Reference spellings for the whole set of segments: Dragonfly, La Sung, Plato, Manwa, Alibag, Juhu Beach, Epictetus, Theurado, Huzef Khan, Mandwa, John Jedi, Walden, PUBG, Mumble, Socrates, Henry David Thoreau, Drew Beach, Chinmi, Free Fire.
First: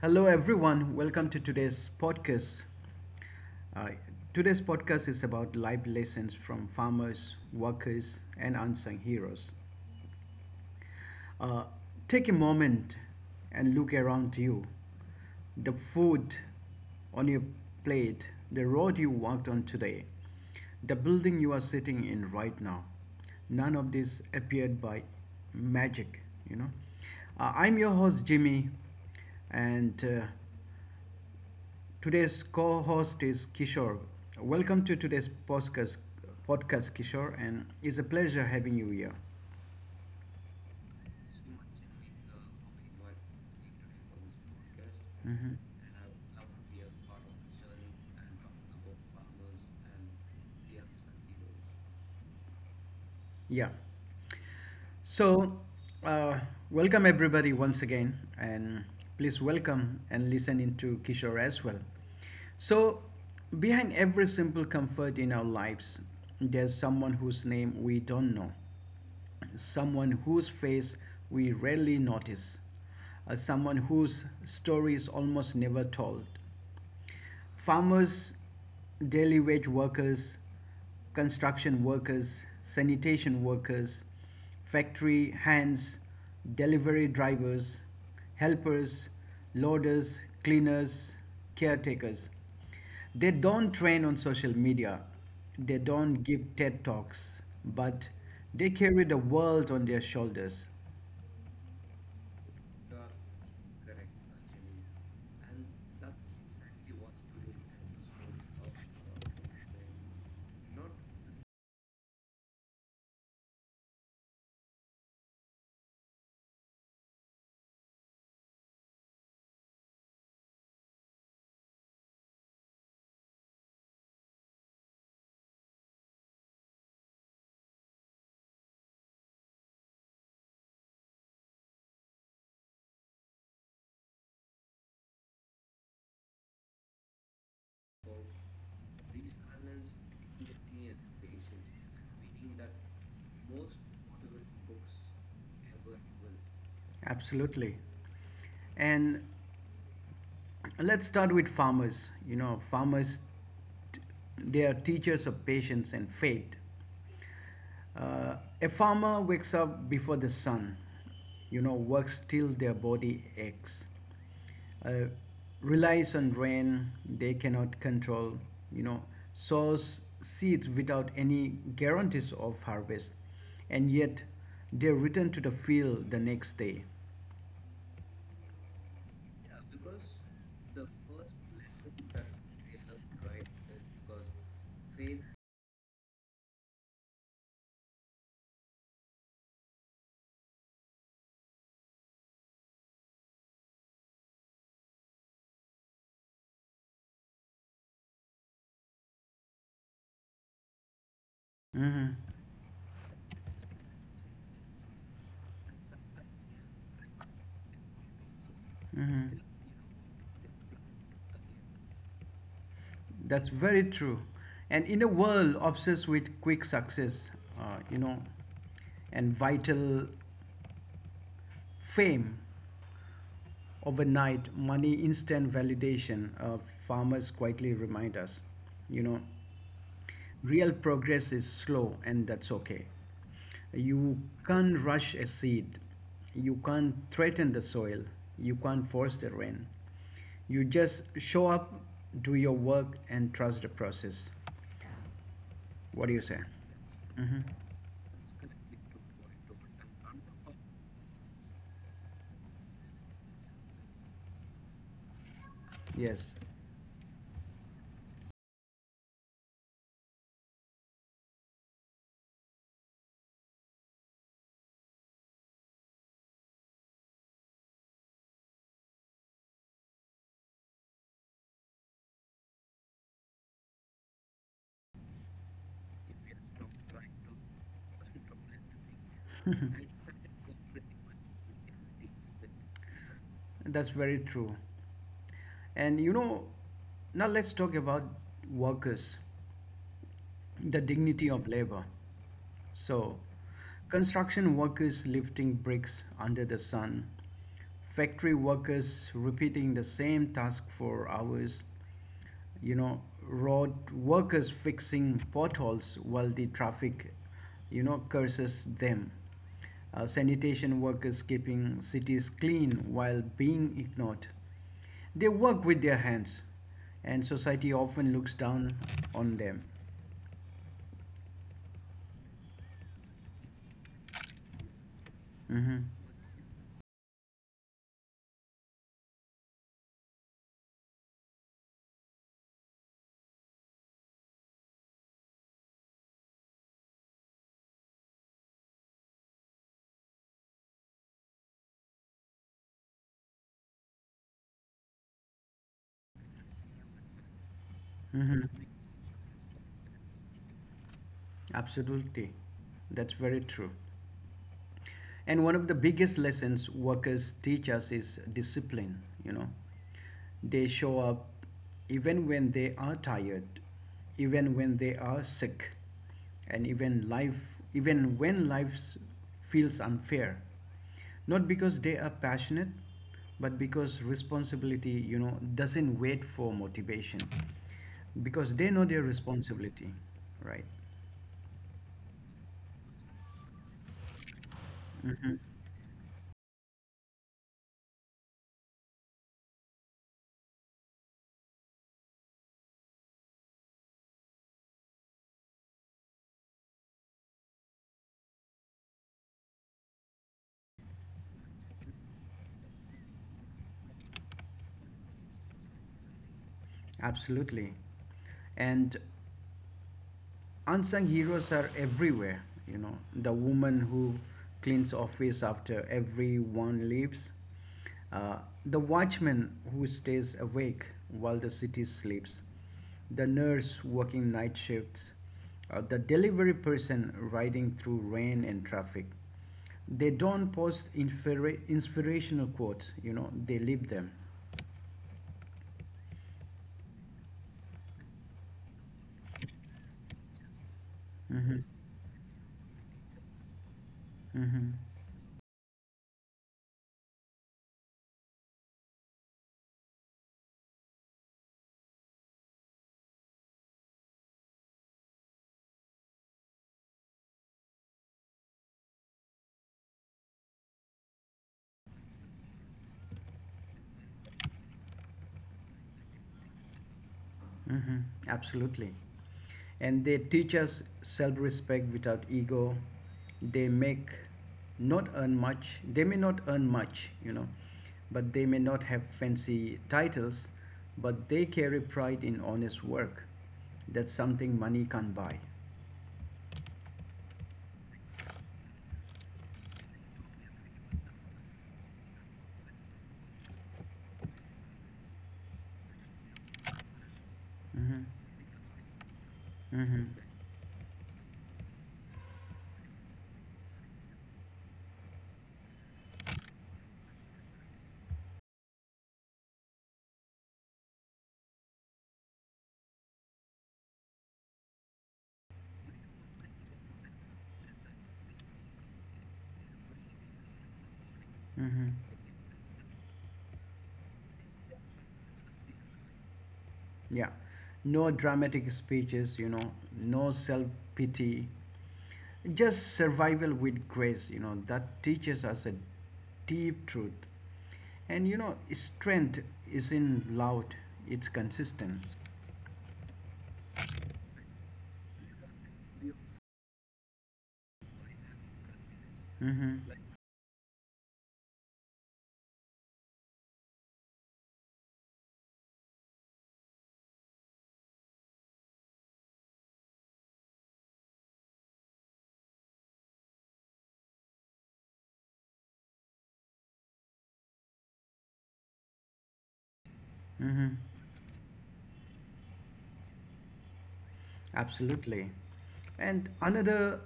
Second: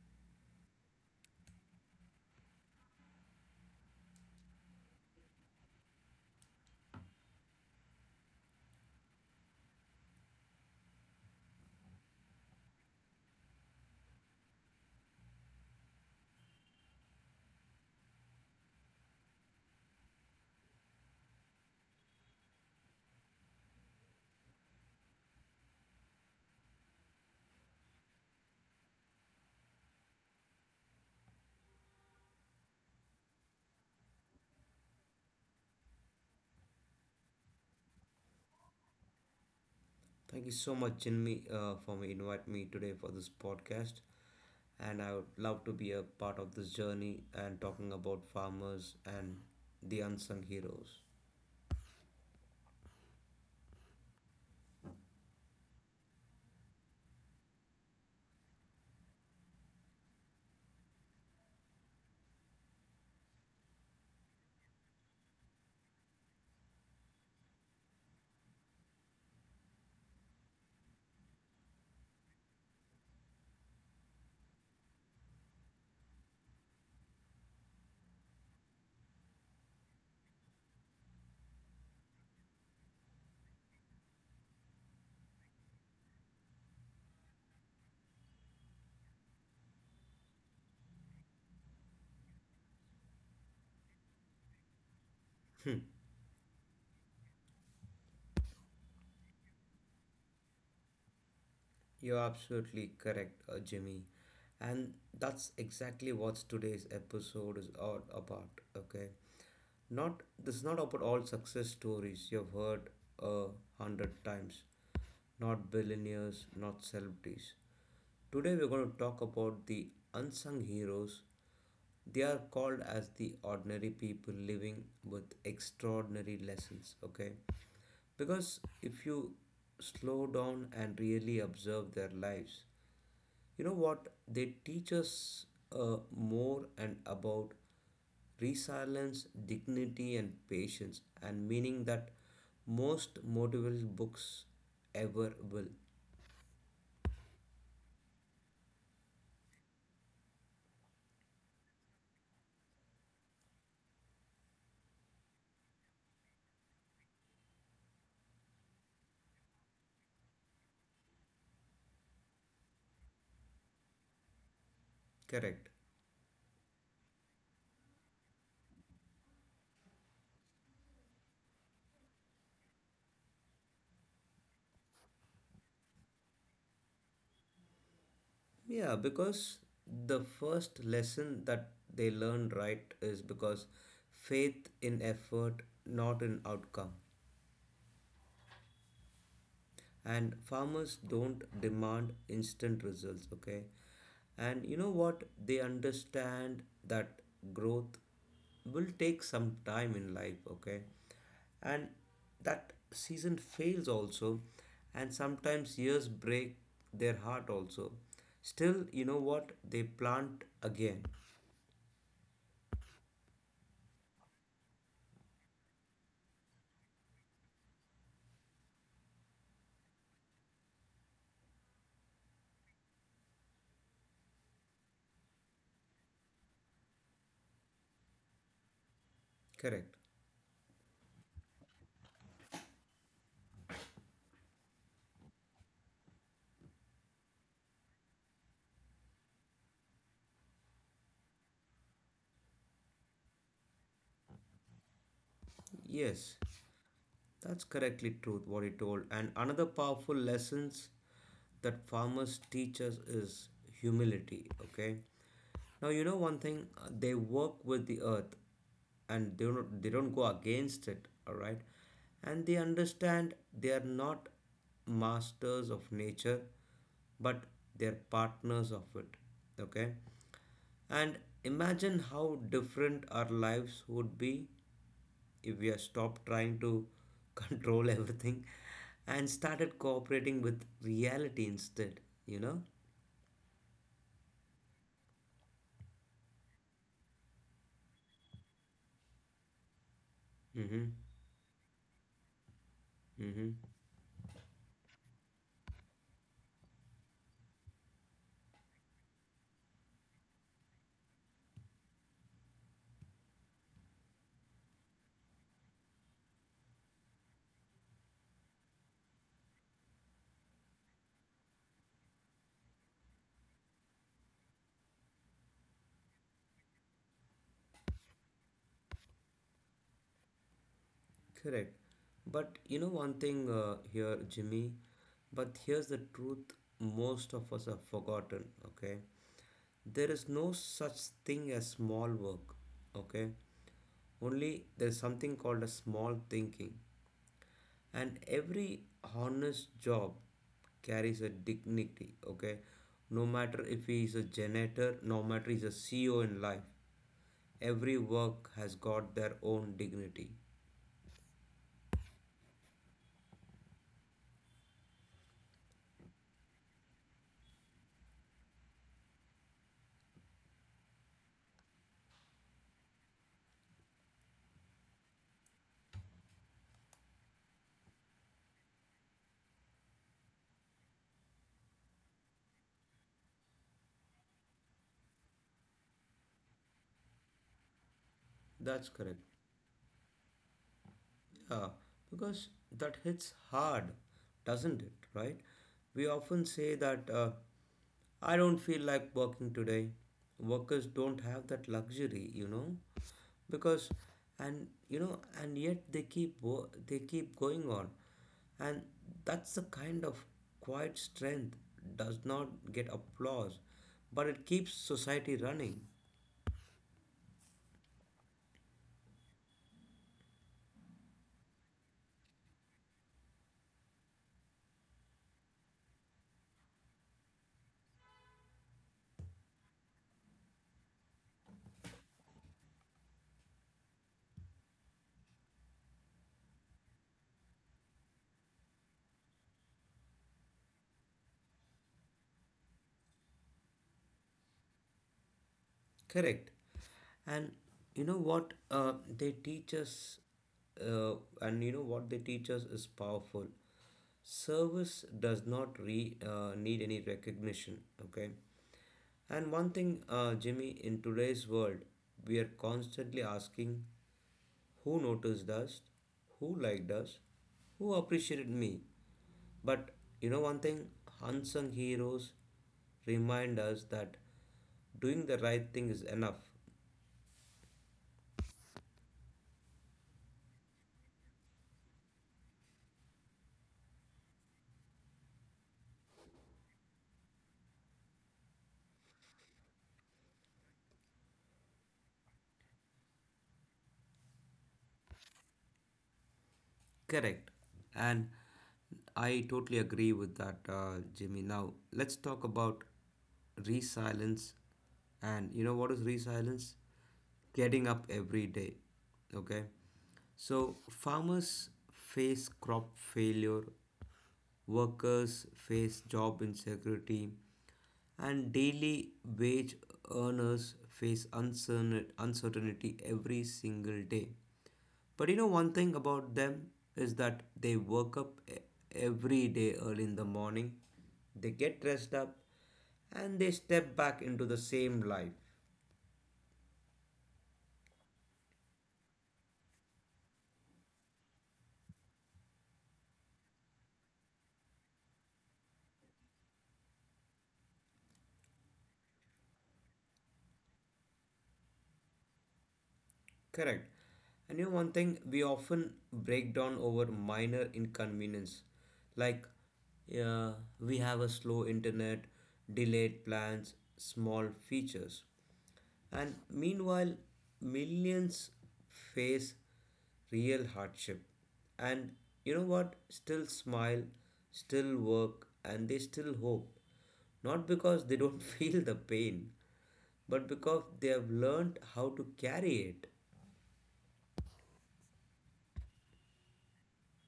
Hello, everyone. Welcome to today's podcast. Uh, today's podcast is about life lessons from farmers, workers, and unsung heroes. Uh, take a moment and look around you. The food on your plate, the road you walked on today, the building you are sitting in right now. None of this appeared by magic, you know. I'm your host, Jimmy, and today's co-host is Kishore. Welcome to today's podcast, Kishore, and it's a pleasure having you here. Thank you so much, Chinmi, for me invite me today for this podcast. And I would Mm-hmm. love to be a part of this journey and talking about farmers and the unsung heroes. Yeah. So, uh, welcome everybody once again, and please welcome and listen into Kishore as well. So, behind every simple comfort in our lives, there's someone whose name we don't know, someone whose face we rarely notice, someone whose story is almost never told. Farmers, daily wage workers, construction workers, sanitation workers, factory hands, delivery drivers, helpers, loaders, cleaners, caretakers. They don't train on social media, Hmm. they don't give TED Talks, but they carry the world on their shoulders. You're absolutely correct, Jimmy. And that's exactly what today's episode is all about, okay? Not this is not about all success stories you've heard a hundred times. Not billionaires, not celebrities. Today we're going to talk about the unsung heroes. They are called as the ordinary people living with extraordinary lessons, okay? Because if you slow down and really observe their lives, you know what? They teach us more and about resilience, dignity, and patience, and meaning that most motivational books ever will. Absolutely. And let's start with farmers. Farmers, they are teachers of patience and faith. Uh, a farmer wakes up before the sun, works till their body aches, uh, Correct. relies on rain they cannot control, you know, sows seeds without any guarantees of harvest, and yet they return to the field the next day. Yeah, because the first lesson that they learn right is because faith in effort, not in outcome. And farmers don't demand instant results, okay? And you know what? They understand that growth will take some time in life, okay? And hmm that season fails also, and sometimes years break their heart also. Still, you know hmm what? They plant again. That's very true. And in a world obsessed with quick success, uh, you know, and vital fame, overnight money, instant validation, farmers quietly remind us. You know, Correct. real progress is slow, and that's okay. You can't rush a seed, you can't threaten the soil, you can't force the rain. You just show up, do your work, and trust the process. What do you Yes. say? That's correctly truth what he told. And another powerful lessons that farmers teach us is humility. Okay. Now you know one Yes, thing, they work with the earth and they don't go against it, alright? And they understand they are not masters of nature, but they're partners of it. Okay? And imagine how different our lives would be if we have stopped trying to control everything and started cooperating with reality instead, you know? that's very true. And now let's talk about workers. Mm-hmm. The dignity of labor. So, Mm-hmm. construction workers lifting bricks under the sun, factory workers repeating the same task for hours, road workers fixing potholes while the traffic, curses them. Sanitation workers keeping cities clean while being ignored. They work with their hands, and society often looks down on them. Correct. But you know one thing here, Jimmy, but here's the Mhm. truth most of us have forgotten, okay? There is no such thing as small work, okay? Only there's something called a small thinking. And every honest job carries a dignity, okay? No matter if he is a janitor, no matter he's a CEO in life, every work has got their own dignity. Absolutely. That's very true. And one of the biggest lessons workers teach us is discipline. They show up even when they are tired, even when they are sick, and even when life feels unfair. Not because they are passionate, but because responsibility doesn't wait for motivation. Because they That's know their correct. responsibility, right? Yeah, because that hits hard, doesn't it? Right? We often say that I don't feel like working today. Workers don't have that luxury, you know, because and yet they keep going on, and that's the kind of quiet strength does not get applause, but it keeps society running. Absolutely. And unsung heroes are everywhere. The woman who cleans office after everyone leaves, uh, the watchman who stays awake while the city sleeps, the nurse working night shifts, the delivery person riding through rain and traffic. They don't post inspirational quotes, they live them. Correct. And you know what they teach us, uh, and you Mm-hmm. know what they teach us is powerful. Mm-hmm. Service does not need any recognition, okay? And one thing, Jimmy, in today's world, we are constantly asking who noticed us, who liked us, who appreciated me. But you know one thing, unsung heroes remind us that doing the right thing is enough. Mm-hmm. Absolutely. And they teach us self respect without ego. They make not earn much, they may not earn much, but they may not have fancy titles, but they carry pride in honest work. That's something money can't buy. Correct. And I totally agree with that, Jimmy. Now, let's talk about resilience. And you know what is resilience? Getting up every day. Okay. So, farmers face crop failure, workers face job insecurity, and daily wage earners face uncertainty every single day. But you know, one thing about them is that they work up e- every day early in the morning, they get Mm-hmm. dressed up, and they step back into the same life. Yeah. No dramatic speeches, no self pity, just survival with grace that teaches us a deep truth, and strength isn't loud, it's consistent. Correct. And you know one thing, we often break down over minor inconvenience, like Mm-hmm. uh, we have a slow internet, delayed plans, small features. And meanwhile, millions face real hardship. And you know what? Still smile, still work, and they still hope. Not because they don't feel the pain, but because Mm-hmm. they have learned how to carry it. Absolutely. And another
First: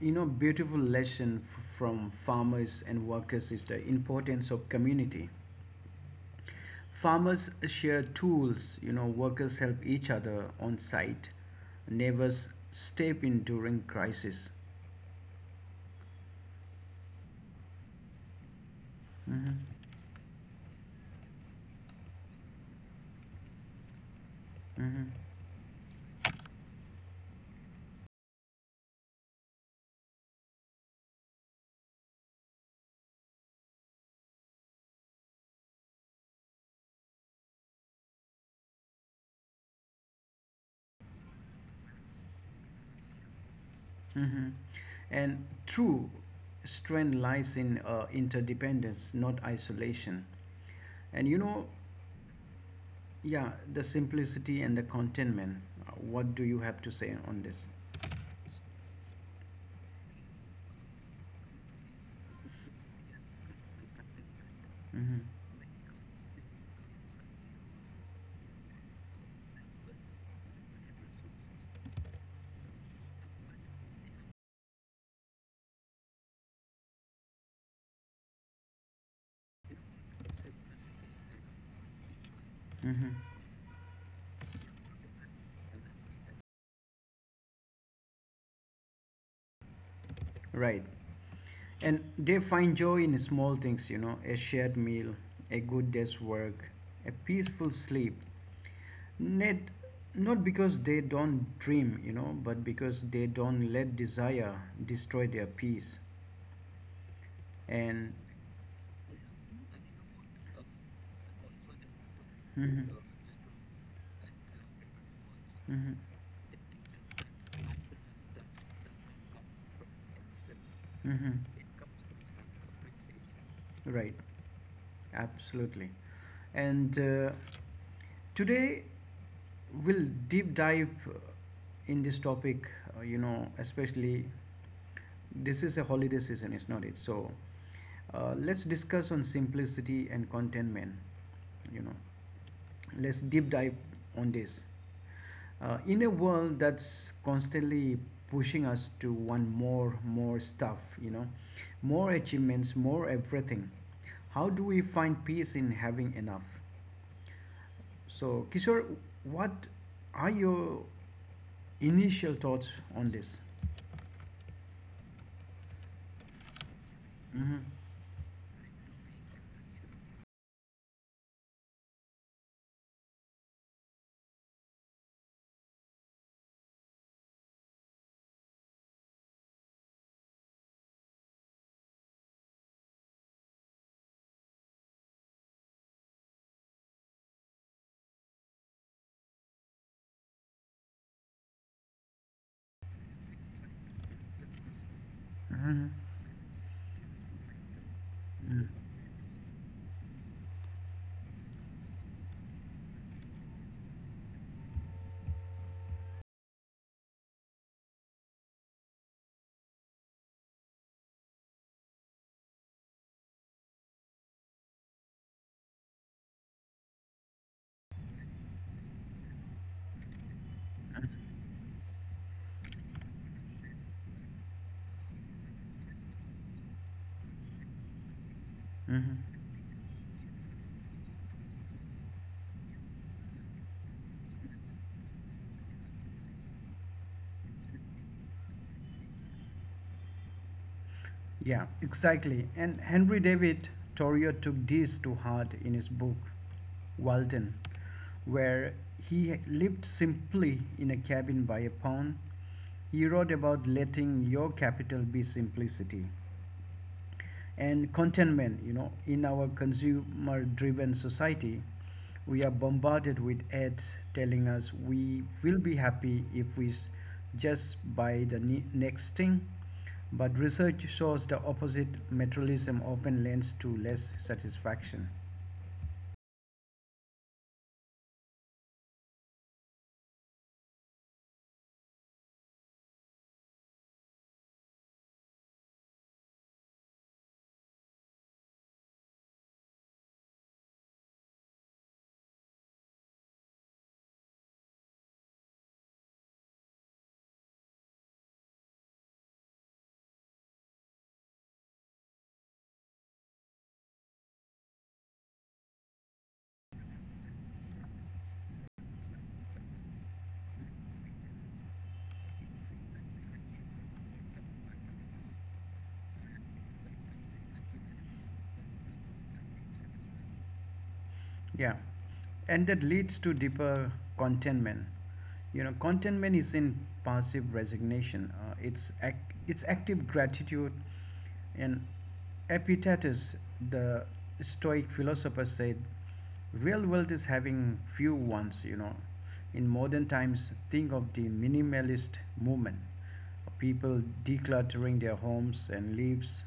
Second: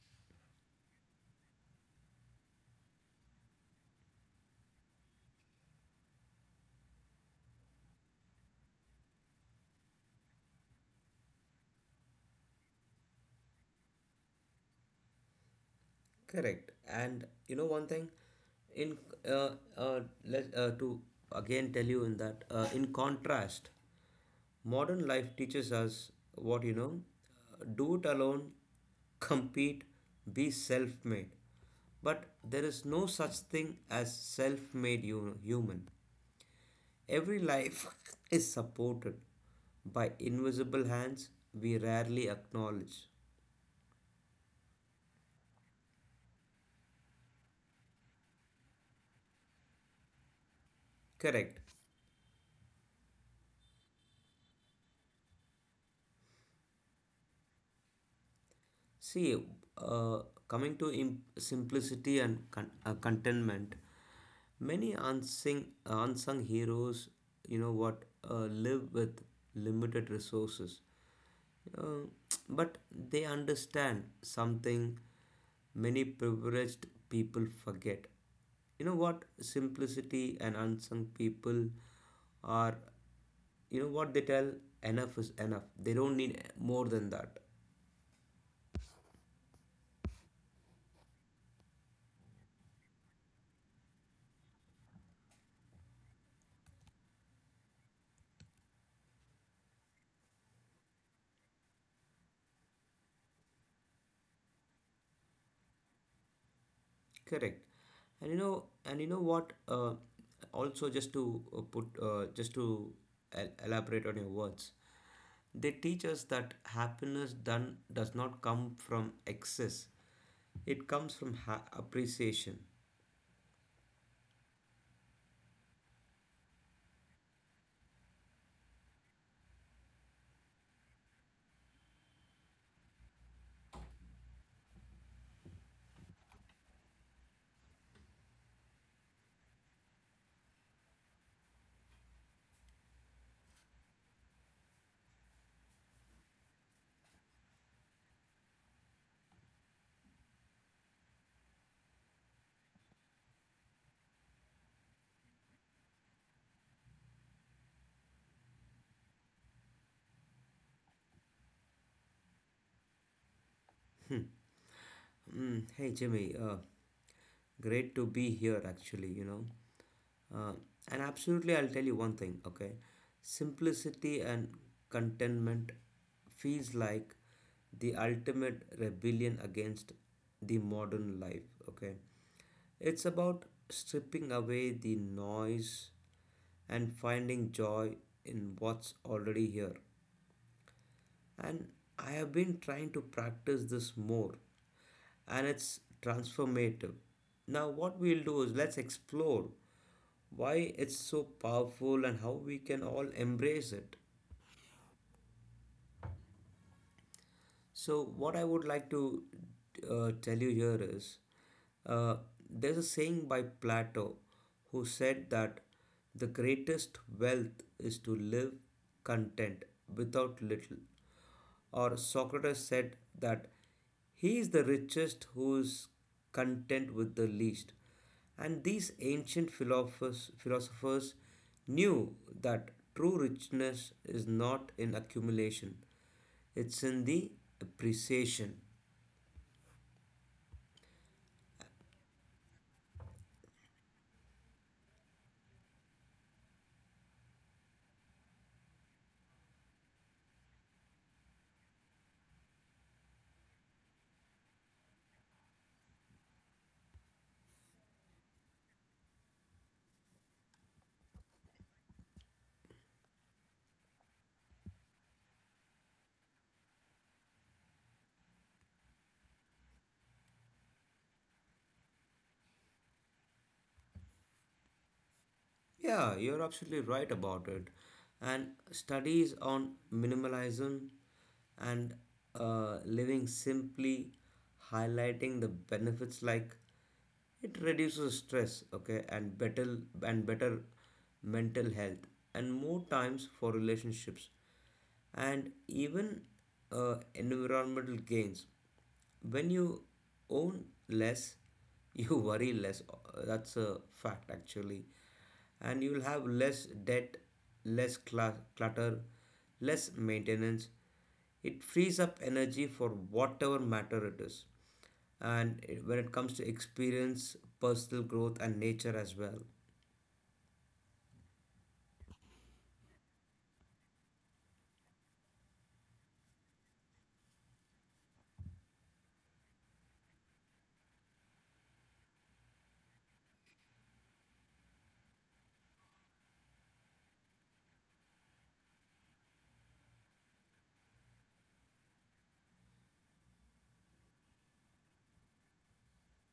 beautiful lesson from farmers and workers is the importance of community. Farmers share tools, workers help each other on site, neighbors step in during crisis. Correct. And you know one thing, in uh, let to again tell you in that in contrast, modern Mm-hmm. life teaches us what you know: do it alone, compete, be self-made. But there is no such thing as human. Every life is supported by invisible hands we rarely acknowledge. Hmm. And true strength lies in interdependence, not isolation. And Correct. Yeah, the simplicity and the contentment. What do you have to say on this? See, uh, coming to simplicity and contentment, many Hmm. Unsung heroes, you know what, live with limited resources. Uh, but they understand something many privileged people forget. You know what, simplicity and unsung people are, Hmm. you know what they tell, enough is enough. They don't need more than that. Right. And they find joy in small things, a shared meal, a good day's work, a peaceful sleep. Not, not, because they don't dream, but because they don't let desire destroy their peace. Correct. And And you know what? Also, just to put, just Mhm. to elaborate on your words, they Mhm. teach us that happiness done does not come from excess; it comes from Mhm. Appreciation. Right. Absolutely. And today we'll deep dive in this topic, especially this is a holiday season, is not it? So let's discuss on simplicity and contentment, you know. Let's deep dive on this. In a world that's constantly pushing us to want more, more stuff, more achievements, more everything, how do we find peace in having enough? So, Kishore, what are your initial thoughts on this? Mm, hey Jimmy, Mm-hmm. great to be here actually, you know. Uh, and absolutely, I'll tell you one thing, okay? Simplicity and contentment feels like the ultimate rebellion against the modern life, okay? It's about stripping away the noise and finding joy in what's already here, and I have been trying to practice this more, and it's transformative. Now, what we'll do is let's explore why it's so powerful and how we can all embrace it. So, what I would like to tell you here is uh, there's a saying by Plato who said that the greatest wealth is to live content without little. Or Socrates said that he is the richest who is content with the least. And these Mm-hmm. ancient philosophers knew that true richness is not in accumulation, it's in the appreciation. Yeah, exactly. And Henry David Thoreau took this to heart in his book, Walden, where he lived simply in a cabin by a pond. He wrote about letting your capital be simplicity and contentment. In our consumer-driven society, we are bombarded with ads telling us we will be happy if we just buy the next thing. But research shows the opposite materialism often lends to less satisfaction. Yeah, you're absolutely right about it. And studies on minimalism and living simply highlighting the benefits like it reduces stress, okay, and better mental health and more times for relationships and even environmental gains. When you own less, you worry less. That's a fact, actually. And you'll have less debt, less clutter, less maintenance. It frees up energy for whatever matter it is. And it- when it comes to experience, personal growth, and nature as well. Yeah, and that leads to deeper contentment. Contentment isn't passive resignation. It's active gratitude, and Epictetus, the Stoic philosopher, said, "Real wealth is having few wants." In modern times, think of the minimalist movement, people decluttering their homes and lives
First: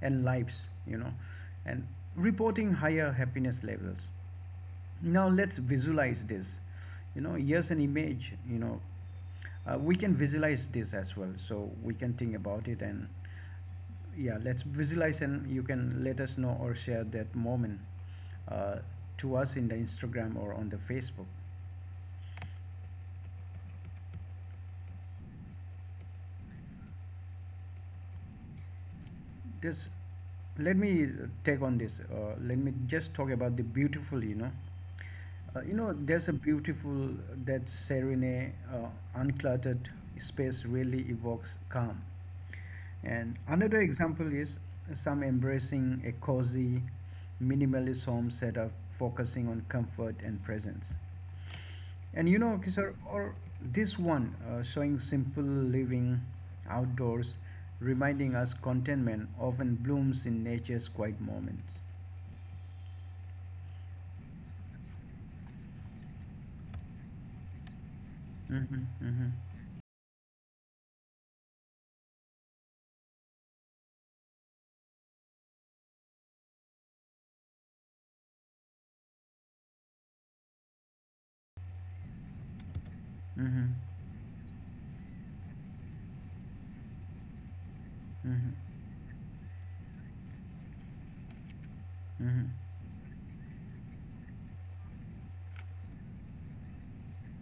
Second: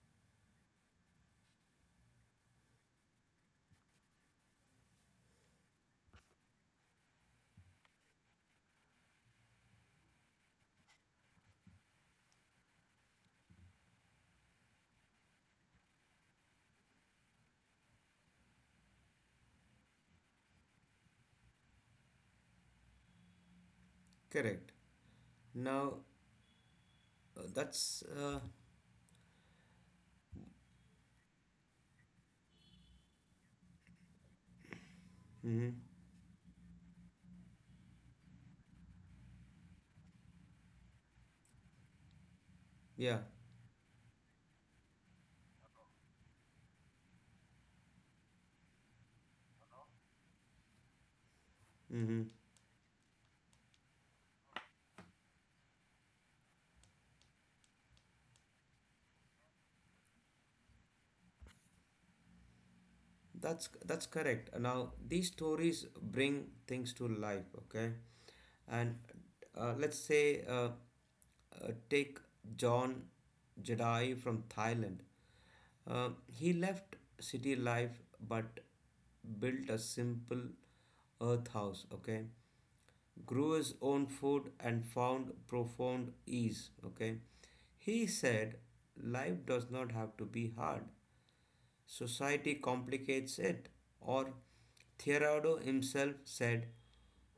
and lives you know and reporting higher happiness levels. Now let's visualize this. Here's an image. We can visualize this as well so we can think about it. And yeah, let's visualize, and you can let us know or share that moment uh, to us in the Instagram or on the Facebook. Correct. Now, that's. This Let me take on this, let me just talk about the beautiful. Mhm. There's a beautiful, that serene, uncluttered space really evokes calm. Yeah. And another example is some embracing a cozy minimalist home setup focusing on comfort and presence. Mm-hmm. And Kishore, or this one showing simple living outdoors, reminding us contentment often blooms in nature's quiet moments. That's correct. Now these stories bring things to life, okay? Mm-hmm. And Mm-hmm. let's say take John Jedi from Thailand. He left city life but built a simple earth house, okay? Grew Mm-hmm. his own food and found profound ease, okay? He Mm-hmm. said life does not have to be hard. Mm-hmm. Society complicates it. Or Theurado himself said,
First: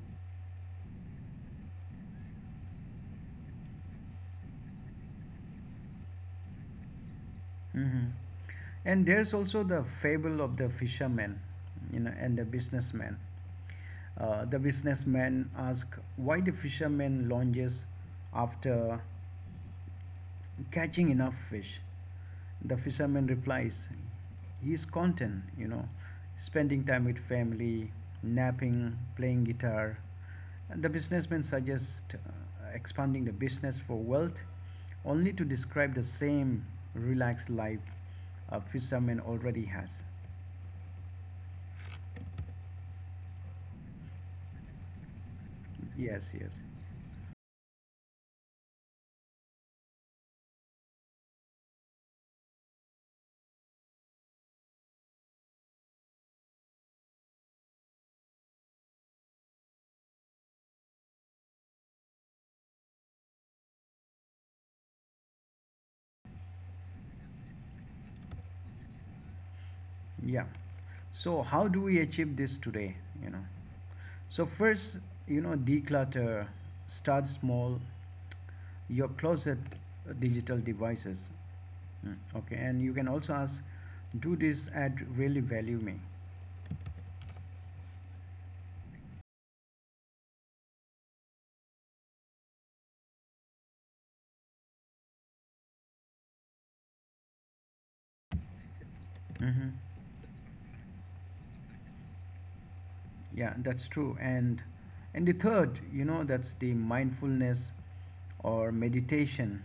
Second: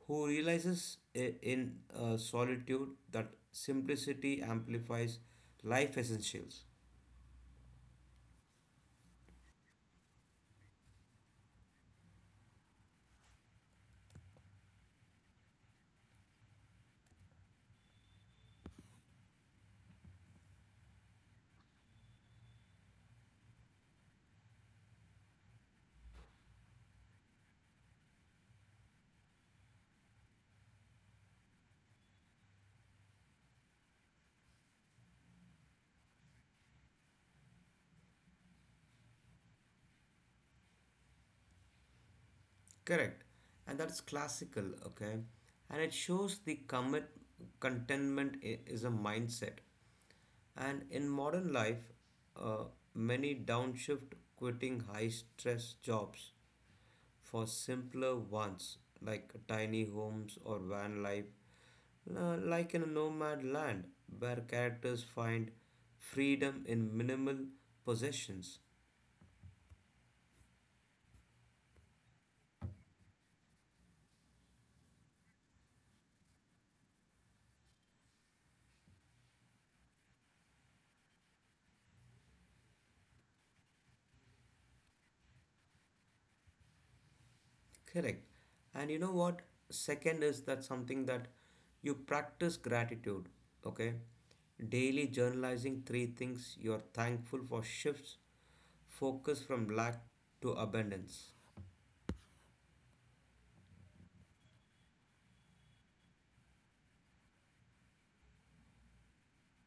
who realizes in solitude that simplicity amplifies life essentials. Mm-hmm. And there's also the fable of the fisherman, and the businessman. The businessman asks why the fisherman lunges after catching enough fish. The fisherman replies he's content, spending time with family, napping, playing guitar. And the businessman suggests expanding the business for wealth only to describe the same relaxed life a fisherman already has. Correct. And that's classical, okay? And it shows the Yes. Yes. commit contentment is a mindset. And in modern life, uh, many downshift quitting high stress jobs for simpler ones like tiny homes or van life. Like in a nomad land where characters find freedom in minimal possessions. Yeah. So how do we achieve this today? You know so first, declutter, start small, your closet, digital devices. Okay, and you can also ask, do this ad really value me? Correct. And you know what? Second is that something that you practice gratitude. Okay. Daily journalizing three things you're thankful for shifts focus from Hmm. lack to abundance. Yeah, that's true. And the third, that's the mindfulness or meditation.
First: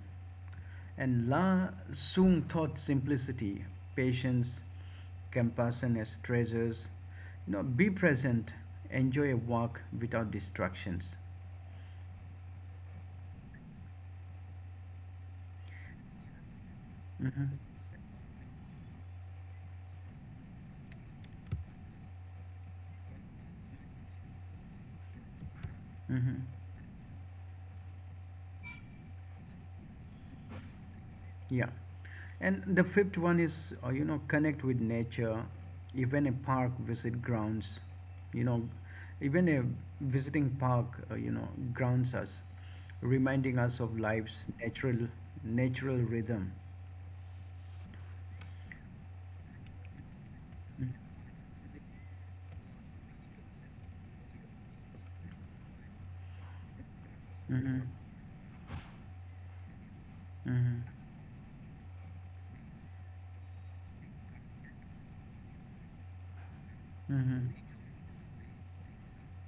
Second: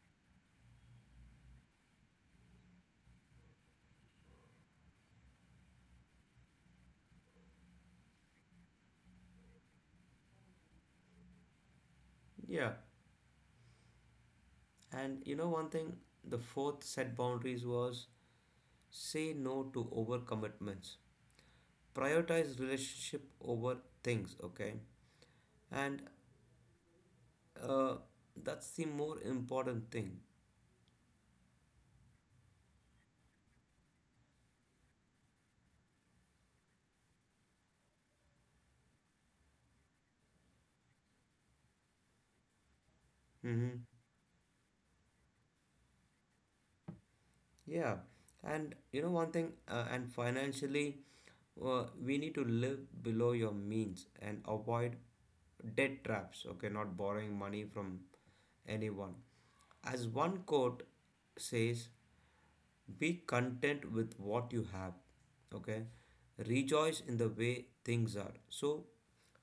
And La Sung taught simplicity, patience, compassion as treasures. Be present, enjoy a walk without distractions. Yeah. And you know one thing, the fourth set Hmm. boundaries was say no to overcommitments. Prioritize relationship over things, okay? And Hmm. uh, that's the more important thing. Yeah. And the fifth one is, connect with nature, even a park visit grounds, you know, even a visiting park, grounds us, reminding us Hmm. of life's natural rhythm. Yeah, and you know one thing, and financially, we need to live below your means and avoid debt traps. Okay, not borrowing money Mm-hmm. from anyone. As one Mm-hmm. quote says, be content with what you have, okay? Rejoice in the Mm-hmm. Mm-hmm. way things are. So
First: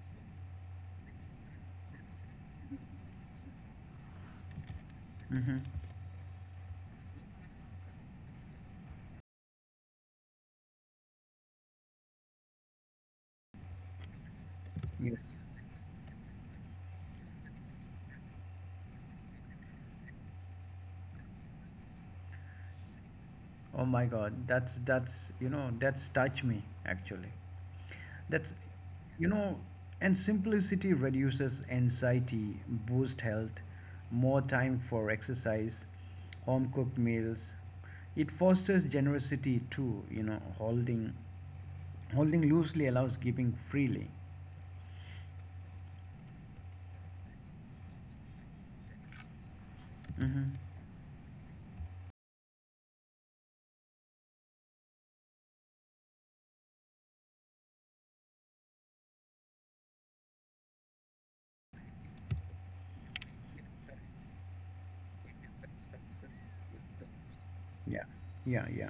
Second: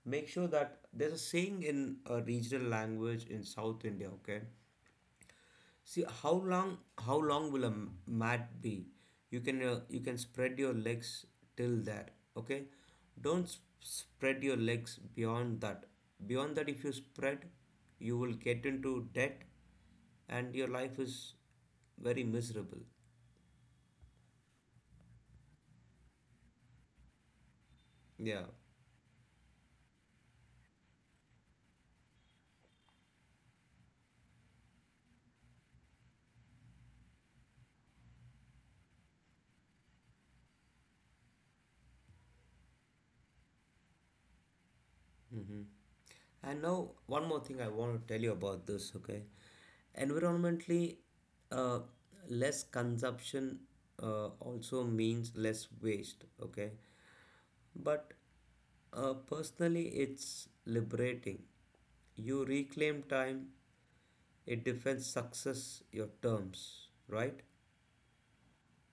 make sure that there's a saying in a regional language in South India, okay? Mm-hmm. See how long will a mat be? You can spread your legs till there, okay? Don't spread your legs Yes. beyond that. Beyond that, if you spread, you will get into debt, and your life is very miserable. Oh my God, that's you know that's touch me actually. Yeah. That's you know, and simplicity reduces anxiety, boost health, more time for exercise, home cooked meals. It fosters generosity too. Holding loosely allows giving freely. Hmm. And now, one more thing I want to tell you about this, okay? Hmm. Environmentally, uh, less consumption also means less waste, okay? But personally, it's liberating. You reclaim time, it defends success, your terms, right? Yeah, yeah, yeah.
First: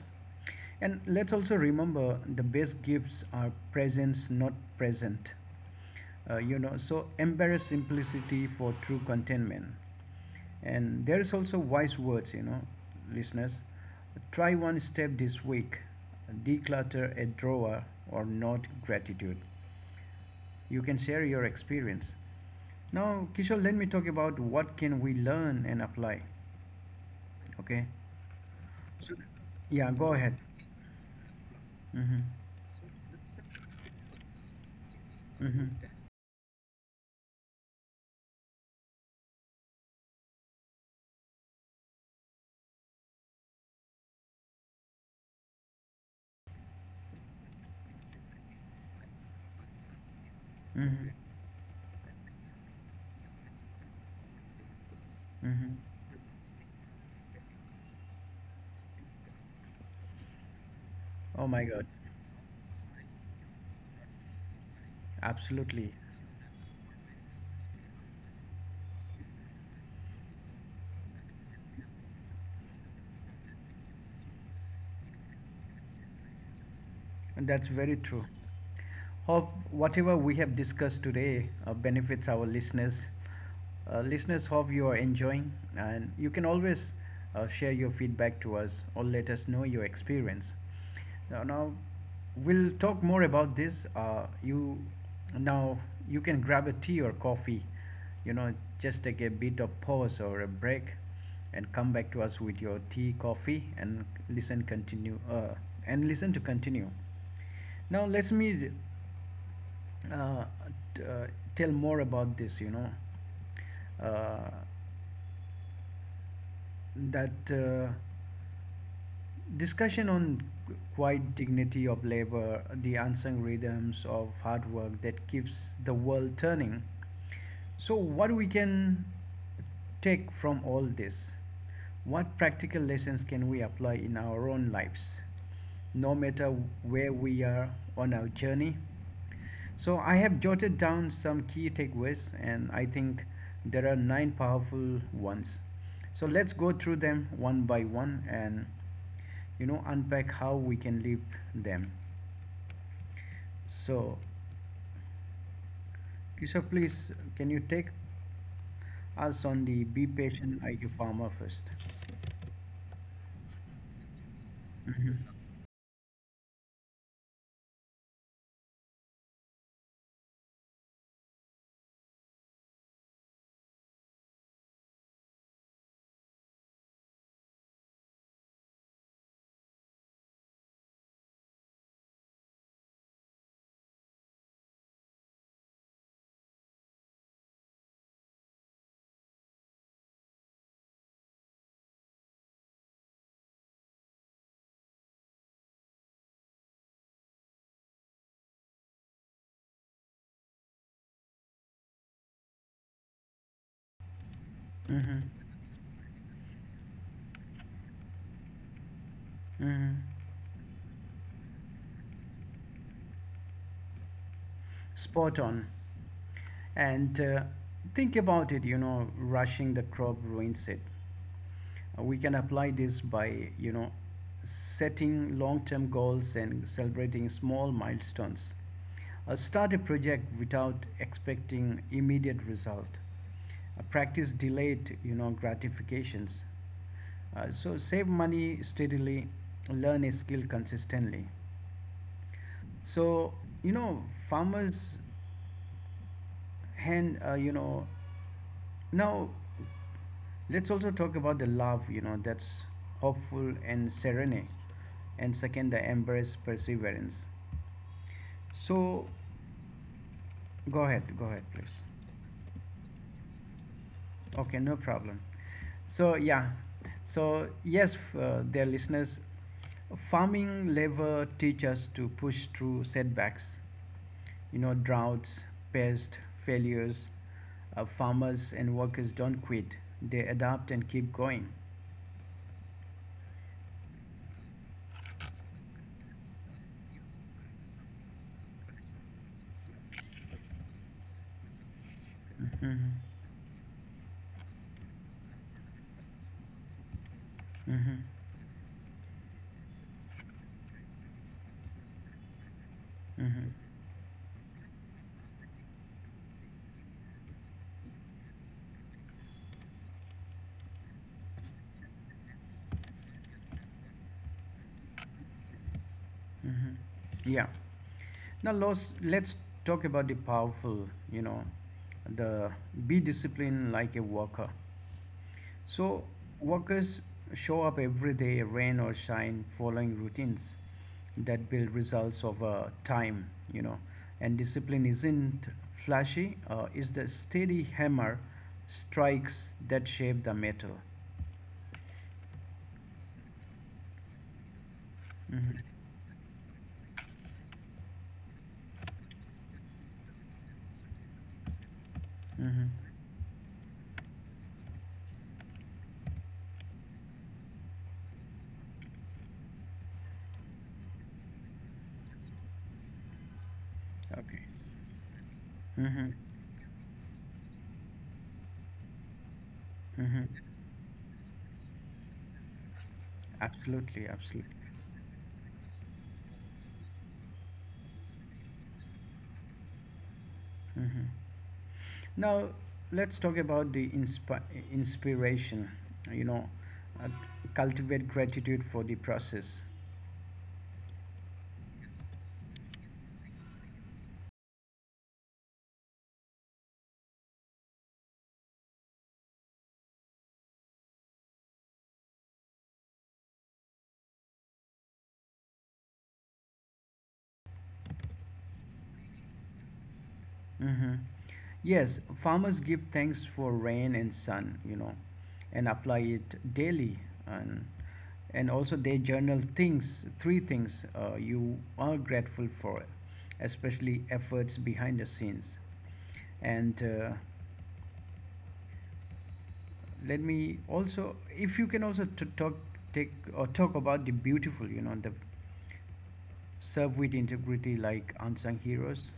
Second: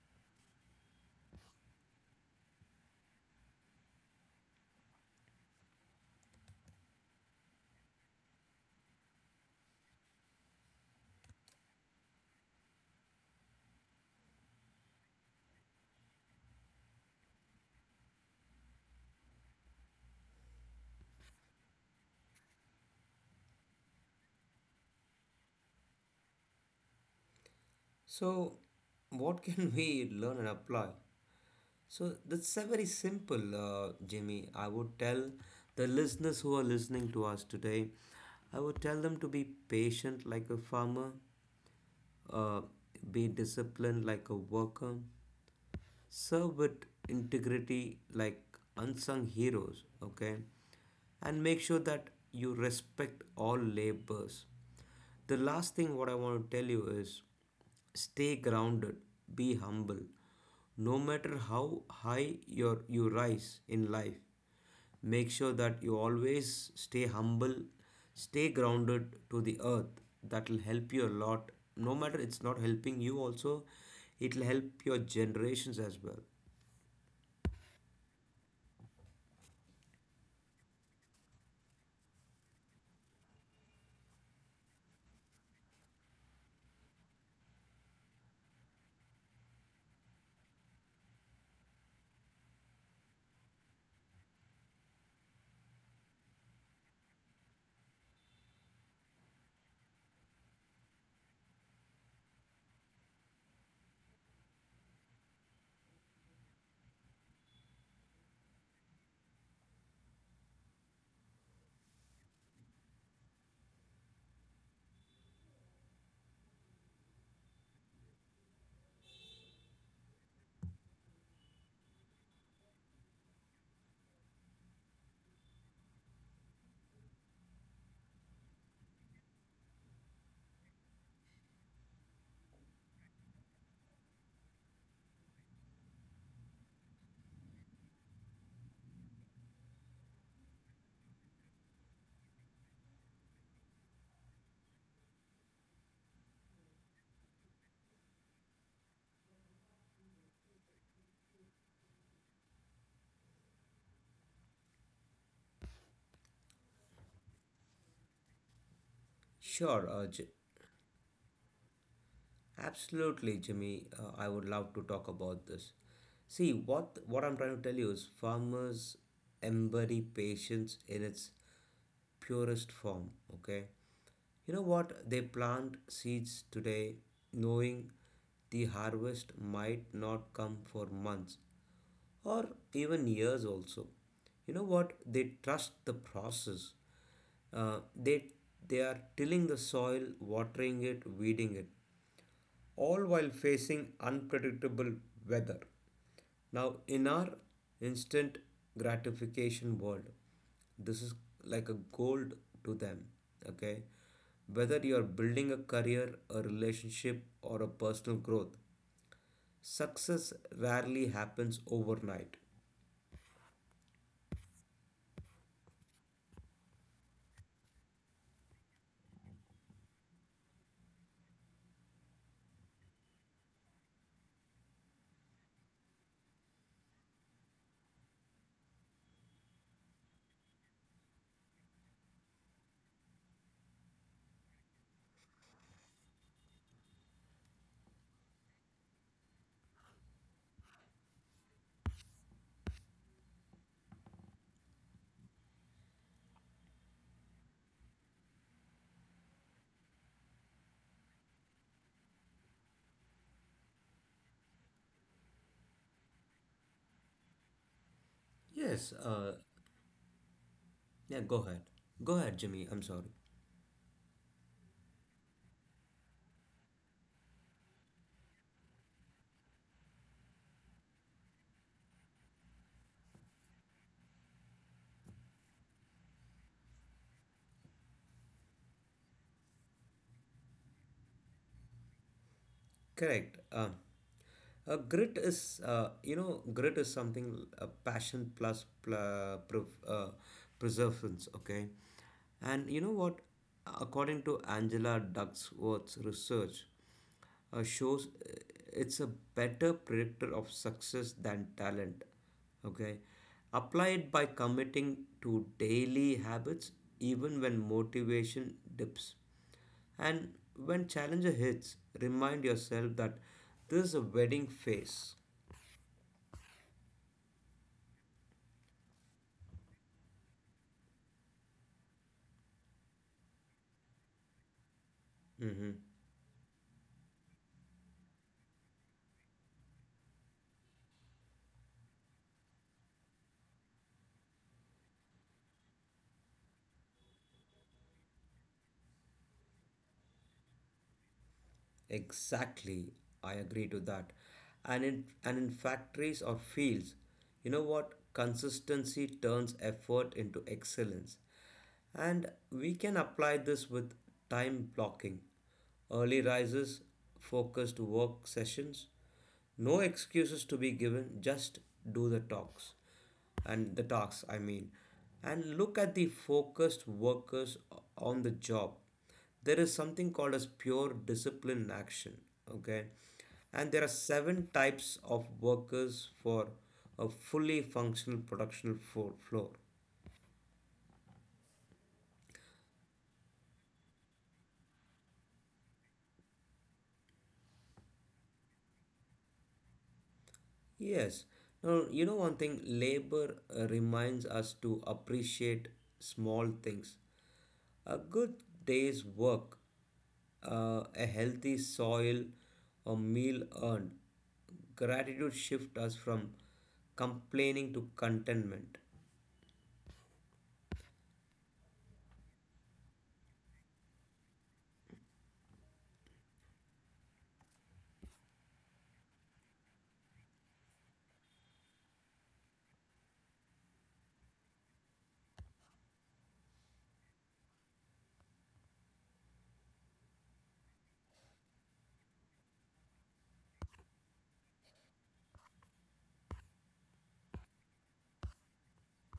And let's also remember the best gifts are presence, not present. So embrace simplicity for true contentment. And there is also wise words, listeners. Try one step this week. Declutter a drawer or note gratitude. You can share your experience. Now, Kishore, let me talk about what can we learn and apply. Okay? So, what can Yeah, we go ahead. learn and apply? So, Mm-hmm. that's a very simple, Jimmy. I would tell Mm-hmm. the listeners who are listening to us today, I would tell them to be patient like a farmer, uh, be disciplined like a worker, serve with integrity like unsung heroes, okay? Mm-hmm. And make sure that you respect all labors. The last Mm-hmm. thing what I want to tell you is stay grounded, be humble. No matter Oh my how God. high you rise in life, make sure that Absolutely. you always stay humble, stay grounded to the earth. That will help you a lot. No matter it's not helping you also, it'll help your generations as well. And that's very true. Hope whatever we have discussed today benefits our listeners. Listeners, hope you are enjoying, and you can always share your feedback to us or let us know your experience. Now, we'll talk more about this. You now you can grab a tea or coffee. You know, just take a bit of pause or a break and come back to us with your tea, coffee, and listen continue and listen to continue. Now let me uh, uh, tell more about this. You know, uh, that Discussion on quiet dignity of labor, the unsung rhythms of hard work that keeps the world turning. So, what we can take from all this? What practical lessons can we apply in our own lives, no matter where we are on our journey? So, I have jotted down some key takeaways, and I think there are nine powerful ones. So let's go through them one by one and unpack how we can live them. So, Yusuf, please can you take us on the sure be uh, patient IQ farmer first. Absolutely, Jimmy. I would love to talk Mm-hmm. about this. See, what I'm trying to tell you is farmers embody patience in its purest form, okay? You know what? They plant seeds today knowing the harvest might not come for months or even years also. You know what? They trust the process. Uh, they they are tilling the soil, watering it, weeding it all while facing unpredictable weather. Now, in our instant gratification world, this is like a gold to them. Okay, whether you are Mm-hmm. building a career, a relationship, or a personal growth, Mm-hmm. success rarely happens overnight. Spot on. And think about it. Rushing the crop ruins it. We can apply this by setting long-term goals and celebrating small milestones. Start a project without expecting immediate result. Practice delayed gratifications. So save money steadily, learn a skill consistently, so you know, farmers. And you know now let's also talk about the love, you know, that's hopeful and serene, and second the embrace perseverance. Yes, So go ahead, yeah, go go ahead ahead. please. Go ahead, Jimmy. I'm sorry. Okay, no problem. So yeah, so yes, dear listeners, farming labor teach us to push through setbacks, you know, droughts, pests, failures. Farmers and workers don't quit, they adapt and keep going. Correct. Grit is, grit is something passion plus perseverance. Okay, and Mm-hmm. you know what? According to Angela Duckworth's research, Mm-hmm. shows it's a better predictor of success than talent. Okay, Mm-hmm. apply it by committing to daily habits even when motivation dips. And when challenger hits, remind yourself that this is a wedding phase. Mm-hmm. Yeah. Now, let's talk about the powerful, you know, the be disciplined like a worker. Mhm. So, workers show up every day, rain or shine, following routines that build results over time, you know. And discipline isn't flashy, it's the steady hammer strikes that shape the metal. Exactly, I agree to that. And in Mm-hmm. factories or fields, you know what? Consistency turns effort into excellence. And Mm-hmm. we can apply this with time blocking, early rises, focused work sessions, no excuses to be given, just do the talks. And the tasks, I Okay. mean. And look at the Mm-hmm. focused workers on the job, there is something Mm-hmm. called as pure discipline action. Okay, and there are Absolutely, seven absolutely. types of workers for a fully functional production floor. Hmm. Now, let's talk about the inspiration. You know, uh, cultivate gratitude for the process. Yes. Now you know one thing, labor reminds us to appreciate small things: a good day's work, a healthy soil, a meal earned. Gratitude shift us from complaining to contentment. Mm-hmm. Yes, farmers give thanks for rain and sun, you know, and apply it daily. And, and also, they journal things, three things you are grateful for, especially efforts behind the scenes. And Let me also, if you can also talk, take or talk about the beautiful, you know, the serve with integrity like unsung heroes.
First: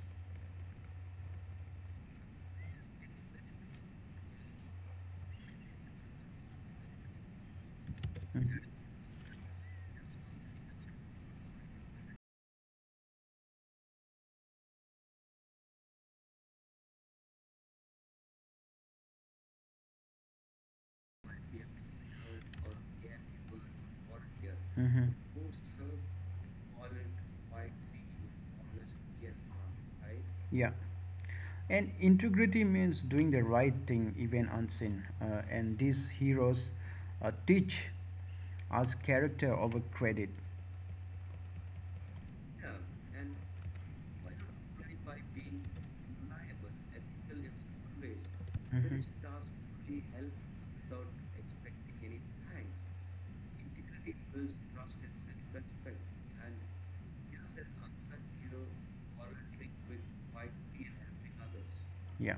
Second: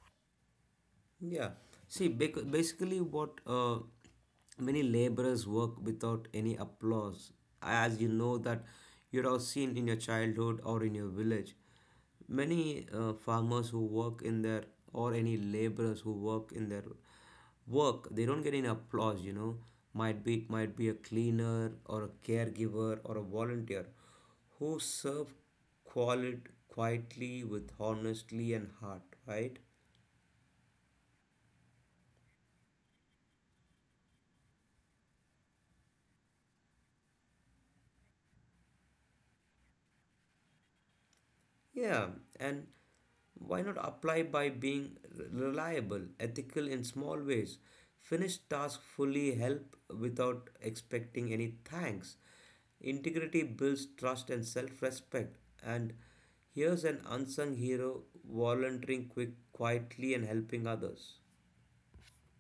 Yeah. See, basically, what many laborers work without any applause, as you know that Mm-hmm. you'd have seen in your childhood or in your village. Many farmers who work in their, or any laborers who work in their work, they don't get any applause. You know, might be, it might be a cleaner or a caregiver or a volunteer who Mm-hmm. serve quali- quietly with honestly and heart, right? Yeah, and integrity means doing the right thing even unseen, and these heroes teach us character over credit. Yeah, and why not apply by being reliable, ethical in small ways? Finish task fully, help without expecting any thanks. Integrity builds trust and self respect. And here's an unsung hero volunteering quick, quietly and helping others. Yeah.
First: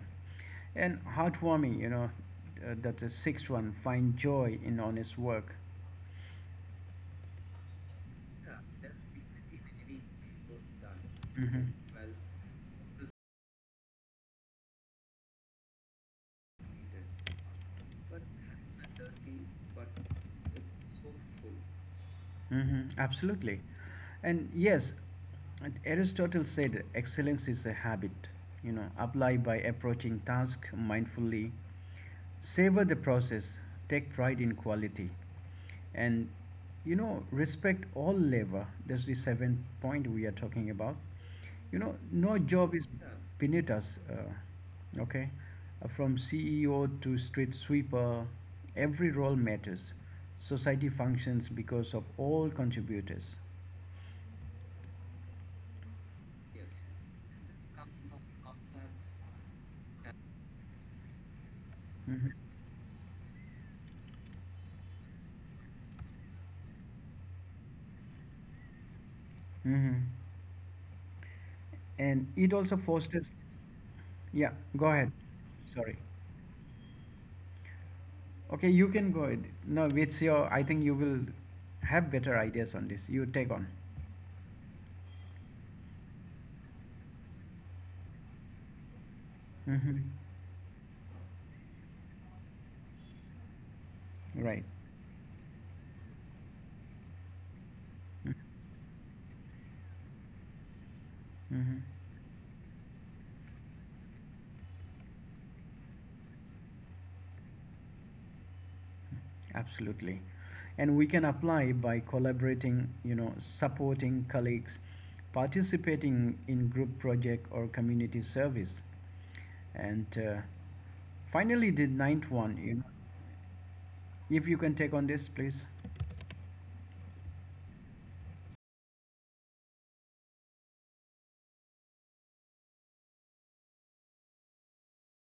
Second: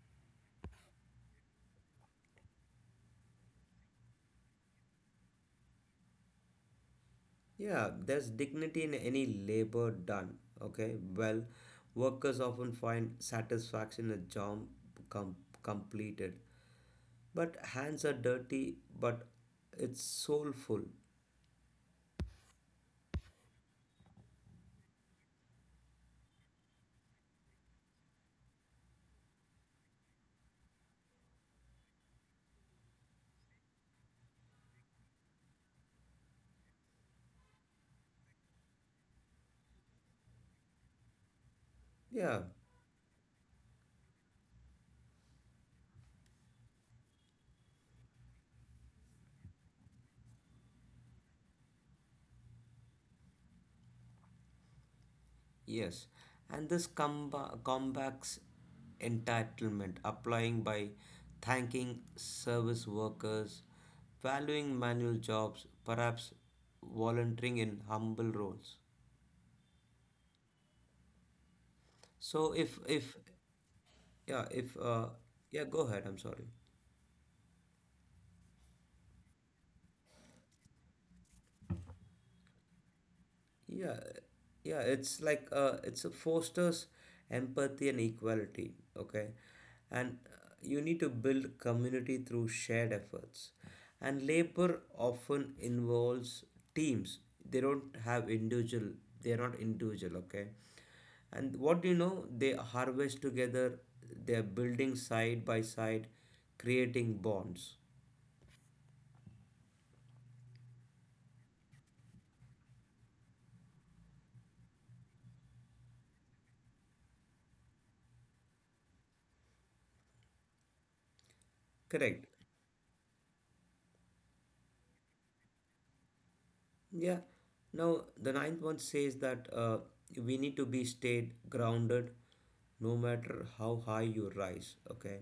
And heartwarming, you know, that's the sixth one. Find joy in honest work. Yeah, there's dignity in any labor done. Okay, well, Hmm. workers often find satisfaction in a job com- completed. But hands are dirty, but it's soulful. Hmm. Absolutely. And yes, and Aristotle said excellence is a habit, you know, apply by approaching task mindfully, savor the process, take pride in quality. And you know, respect all labor. That's the seventh point we are talking about. You know, no Yeah, job is Beneath us. Okay. From CEO to street sweeper, every role matters. Society functions because of all contributors. yes. And this combats entitlement, applying by thanking Hmm. service workers, valuing manual jobs, perhaps volunteering in humble roles. Hmm. And So it also fosters. Yeah, if go ahead. yeah go ahead. Sorry. I'm sorry. Okay, you can go ahead. No, it's your. I think you will have better ideas on this. You take on. Yeah, yeah, it's like it's a fosters empathy and equality, okay? Hmm. And you need to build community through shared efforts. And Right. labor often involves teams. They don't have Mm-hmm. individual, they are not individual, okay? And what Mm-hmm. do you know? They harvest together, they're building side by side, creating bonds. Absolutely. And we can apply by collaborating, you know, supporting colleagues, participating in group project or community service. And Finally, the Correct. ninth one, you know, if you can take on this please. Yeah. Now, the ninth one says that we need to be stayed grounded no matter how high you rise. Okay.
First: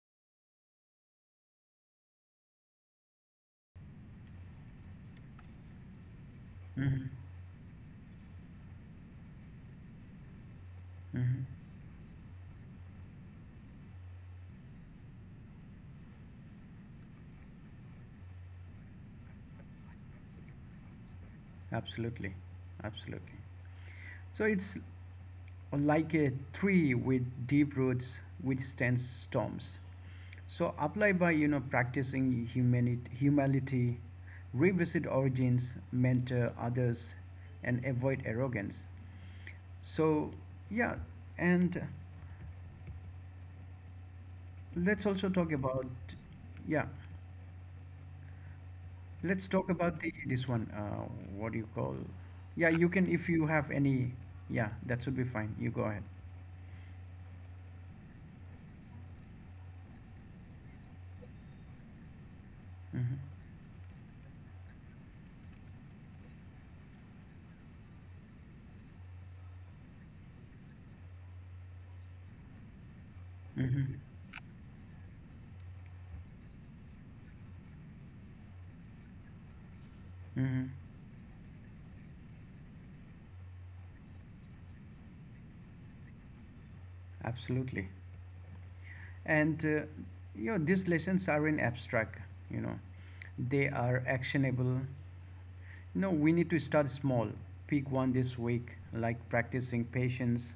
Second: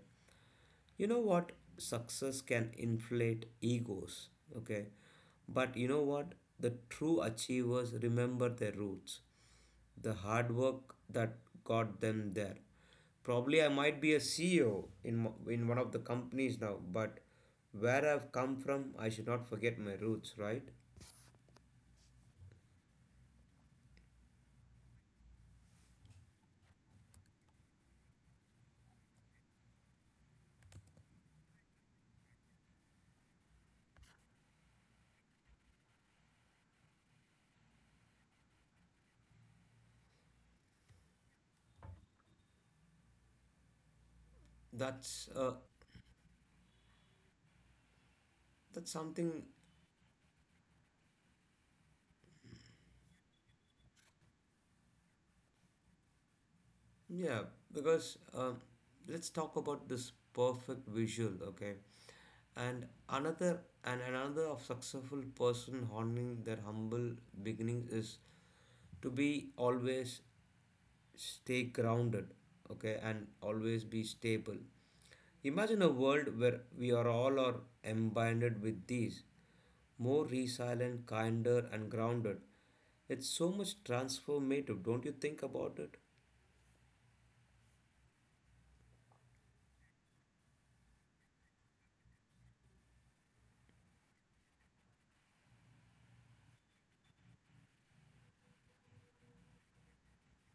You know what? Success can inflate egos. Okay. But you know what? The Hmm. true achievers remember their roots, the hard work that Hmm. got them there. Probably I might be a CEO in, in one of the companies now, but where I've come from, I should not forget my roots, right? Absolutely. Absolutely. So it's like a tree with deep roots withstands storms. So apply by you know practicing humanity, humility, revisit origins, mentor others, and avoid arrogance. So yeah, and let's also That's talk uh, about. Yeah. that's Let's something talk about the this one. What do you call? Yeah, you can if you have any. Yeah, that should be fine. You go ahead. Yeah, because let's talk about this perfect visual, okay? And Hmm. another and another of successful person honoring their humble beginnings is to be always stay grounded, okay, and always Hmm. be stable. Imagine a world where we are all are embedded with these, more Hmm. resilient, kinder, and grounded. It's so much transformative. Don't you think about it? Absolutely. And you know, these lessons are in abstract. You know, they are actionable. No, we need to start small. Pick one this week, like practicing patience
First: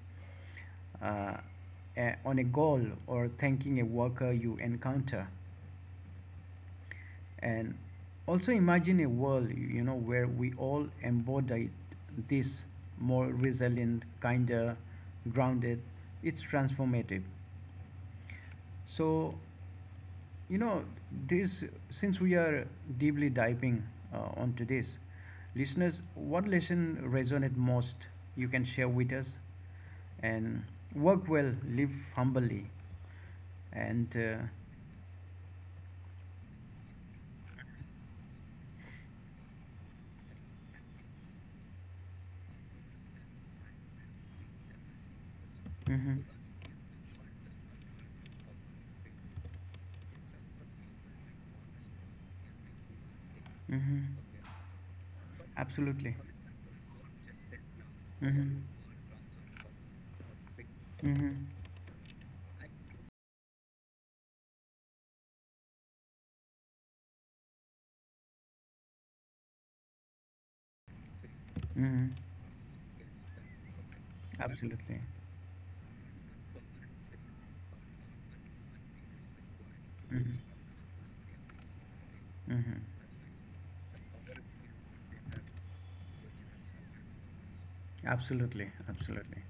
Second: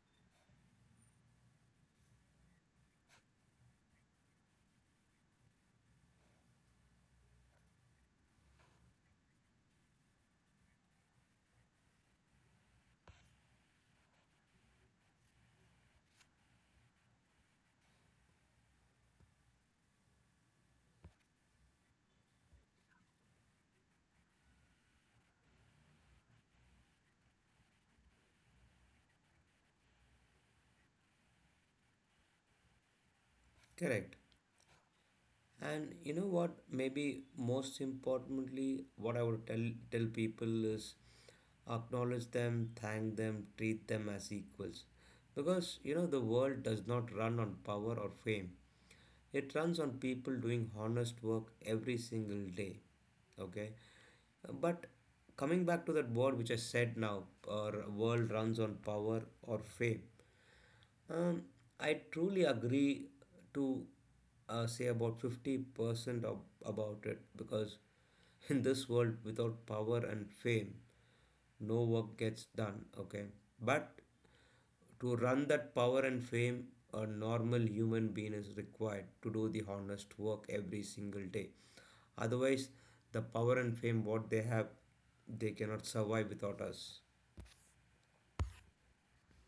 uh, on a goal or thanking a worker you encounter. And also imagine a world, you know, where we all embodied this, more resilient, kinder, grounded. It's transformative. So you know this, since we are deeply diving onto this, listeners, what lesson resonated most? You can share with us. And work well, live humbly. Correct. And And you know what? Maybe most importantly, what I would tell people is acknowledge them, thank them, treat them as equals. Because you know the Mhm. world does not run on power or fame. It runs on people doing honest work every single day. Okay? Mhm. But coming back to that Absolutely. word which I said now, our world Mm-hmm. runs on power or fame. Mm-hmm. Um, Mm-hmm. I truly agree to say about 50% of, about it because in this world without power and fame, no Mm-hmm. work gets done, okay? But Absolutely. to run that power and fame, a normal human being is required to do the honest Mm-hmm. work every single day. Otherwise, Mm-hmm. the power and fame what they have, they cannot survive without us. Absolutely, absolutely.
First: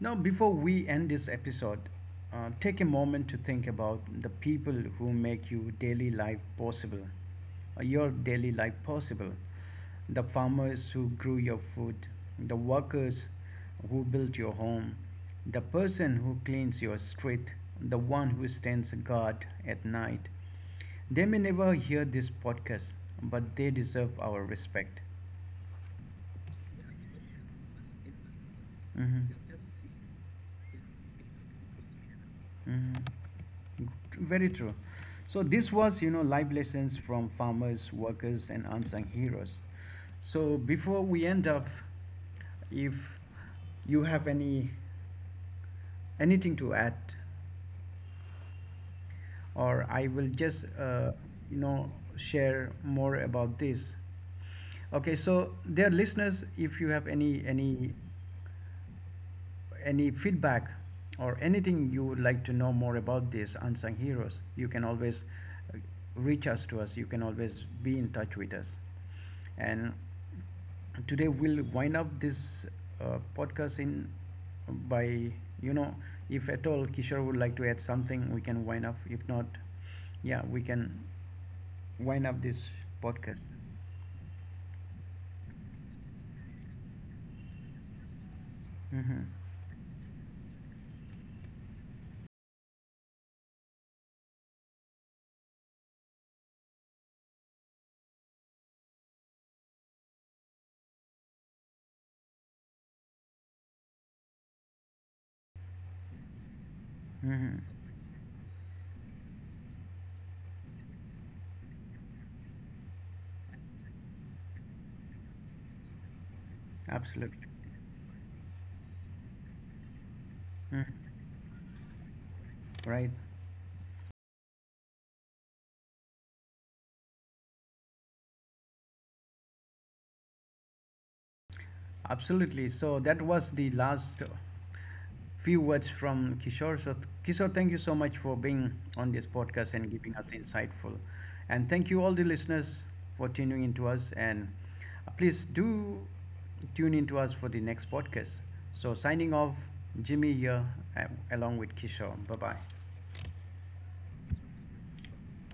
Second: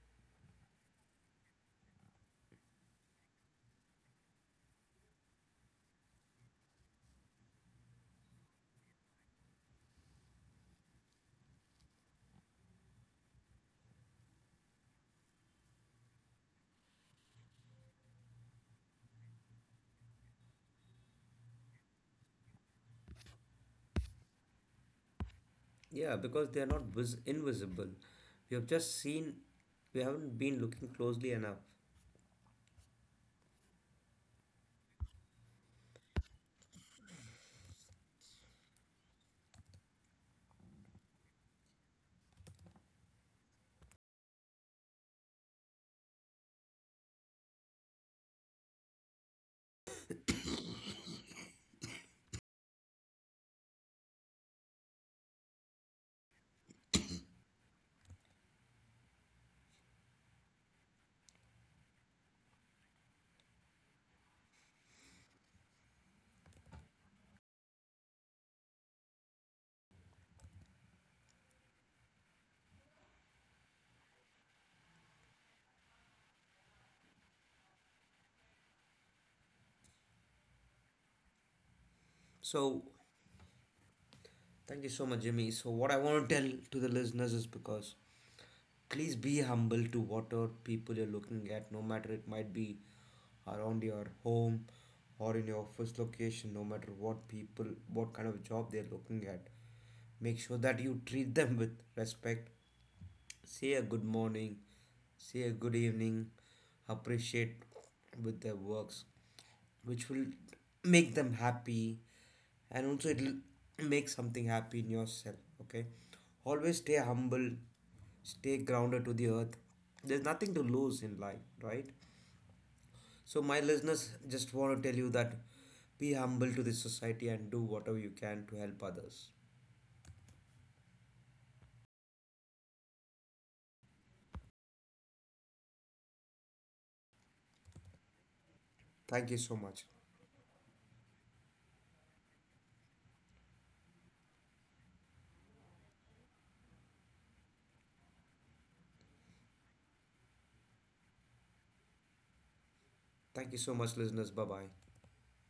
Now, before we end this episode, take a moment to think about the people who make your daily life possible, your daily life possible. The farmers who grew your food, the workers who built your home, the person who cleans your street, the one who stands guard at night. They may never hear this podcast, but they deserve our respect. Yeah, because they are not invisible. We have just Hmm. seen, we haven't been looking closely enough. Hmm. Very true. So this was, you know, life lessons from farmers, workers, and unsung heroes. So before we end up, if you have anything to add, or I will just, you know, share more about this. Okay, so dear listeners, if you have any feedback or anything you would like to know more about these unsung heroes, you can always uh, reach us to us. You can always be in touch with us. And today we'll wind up this podcast in by you know, if at all Kishore would like to add something, we can wind up. If not, yeah, we can wind up this So, podcast. thank you so much, Jimmy. So, what I want to tell to the listeners is because please Mm-hmm. be humble to whatever people you're looking at, no matter it might be around your home or in your office location, no matter what people, what kind of job they're looking at. Make sure that you treat them with respect, say a good morning, say a good evening, Mm-hmm. appreciate with their works, which will make them happy and also it'll make something happy in yourself. Okay. Always stay Absolutely. humble, stay grounded to the earth. There's nothing to lose Mhm. in life, right? Right. So my listeners, just want to tell you that be humble to this society and do whatever you can to help others. Absolutely. So that was the last few words from Kishore. So, Kishore, thank you so much for being on this Thank you so podcast much. and giving us insightful. And thank you all the listeners for tuning into us. And please do tune into us for the next podcast. So, signing off, Jimmy here, uh, along with Kishore. Bye bye. Thank you so much, listeners. Bye bye.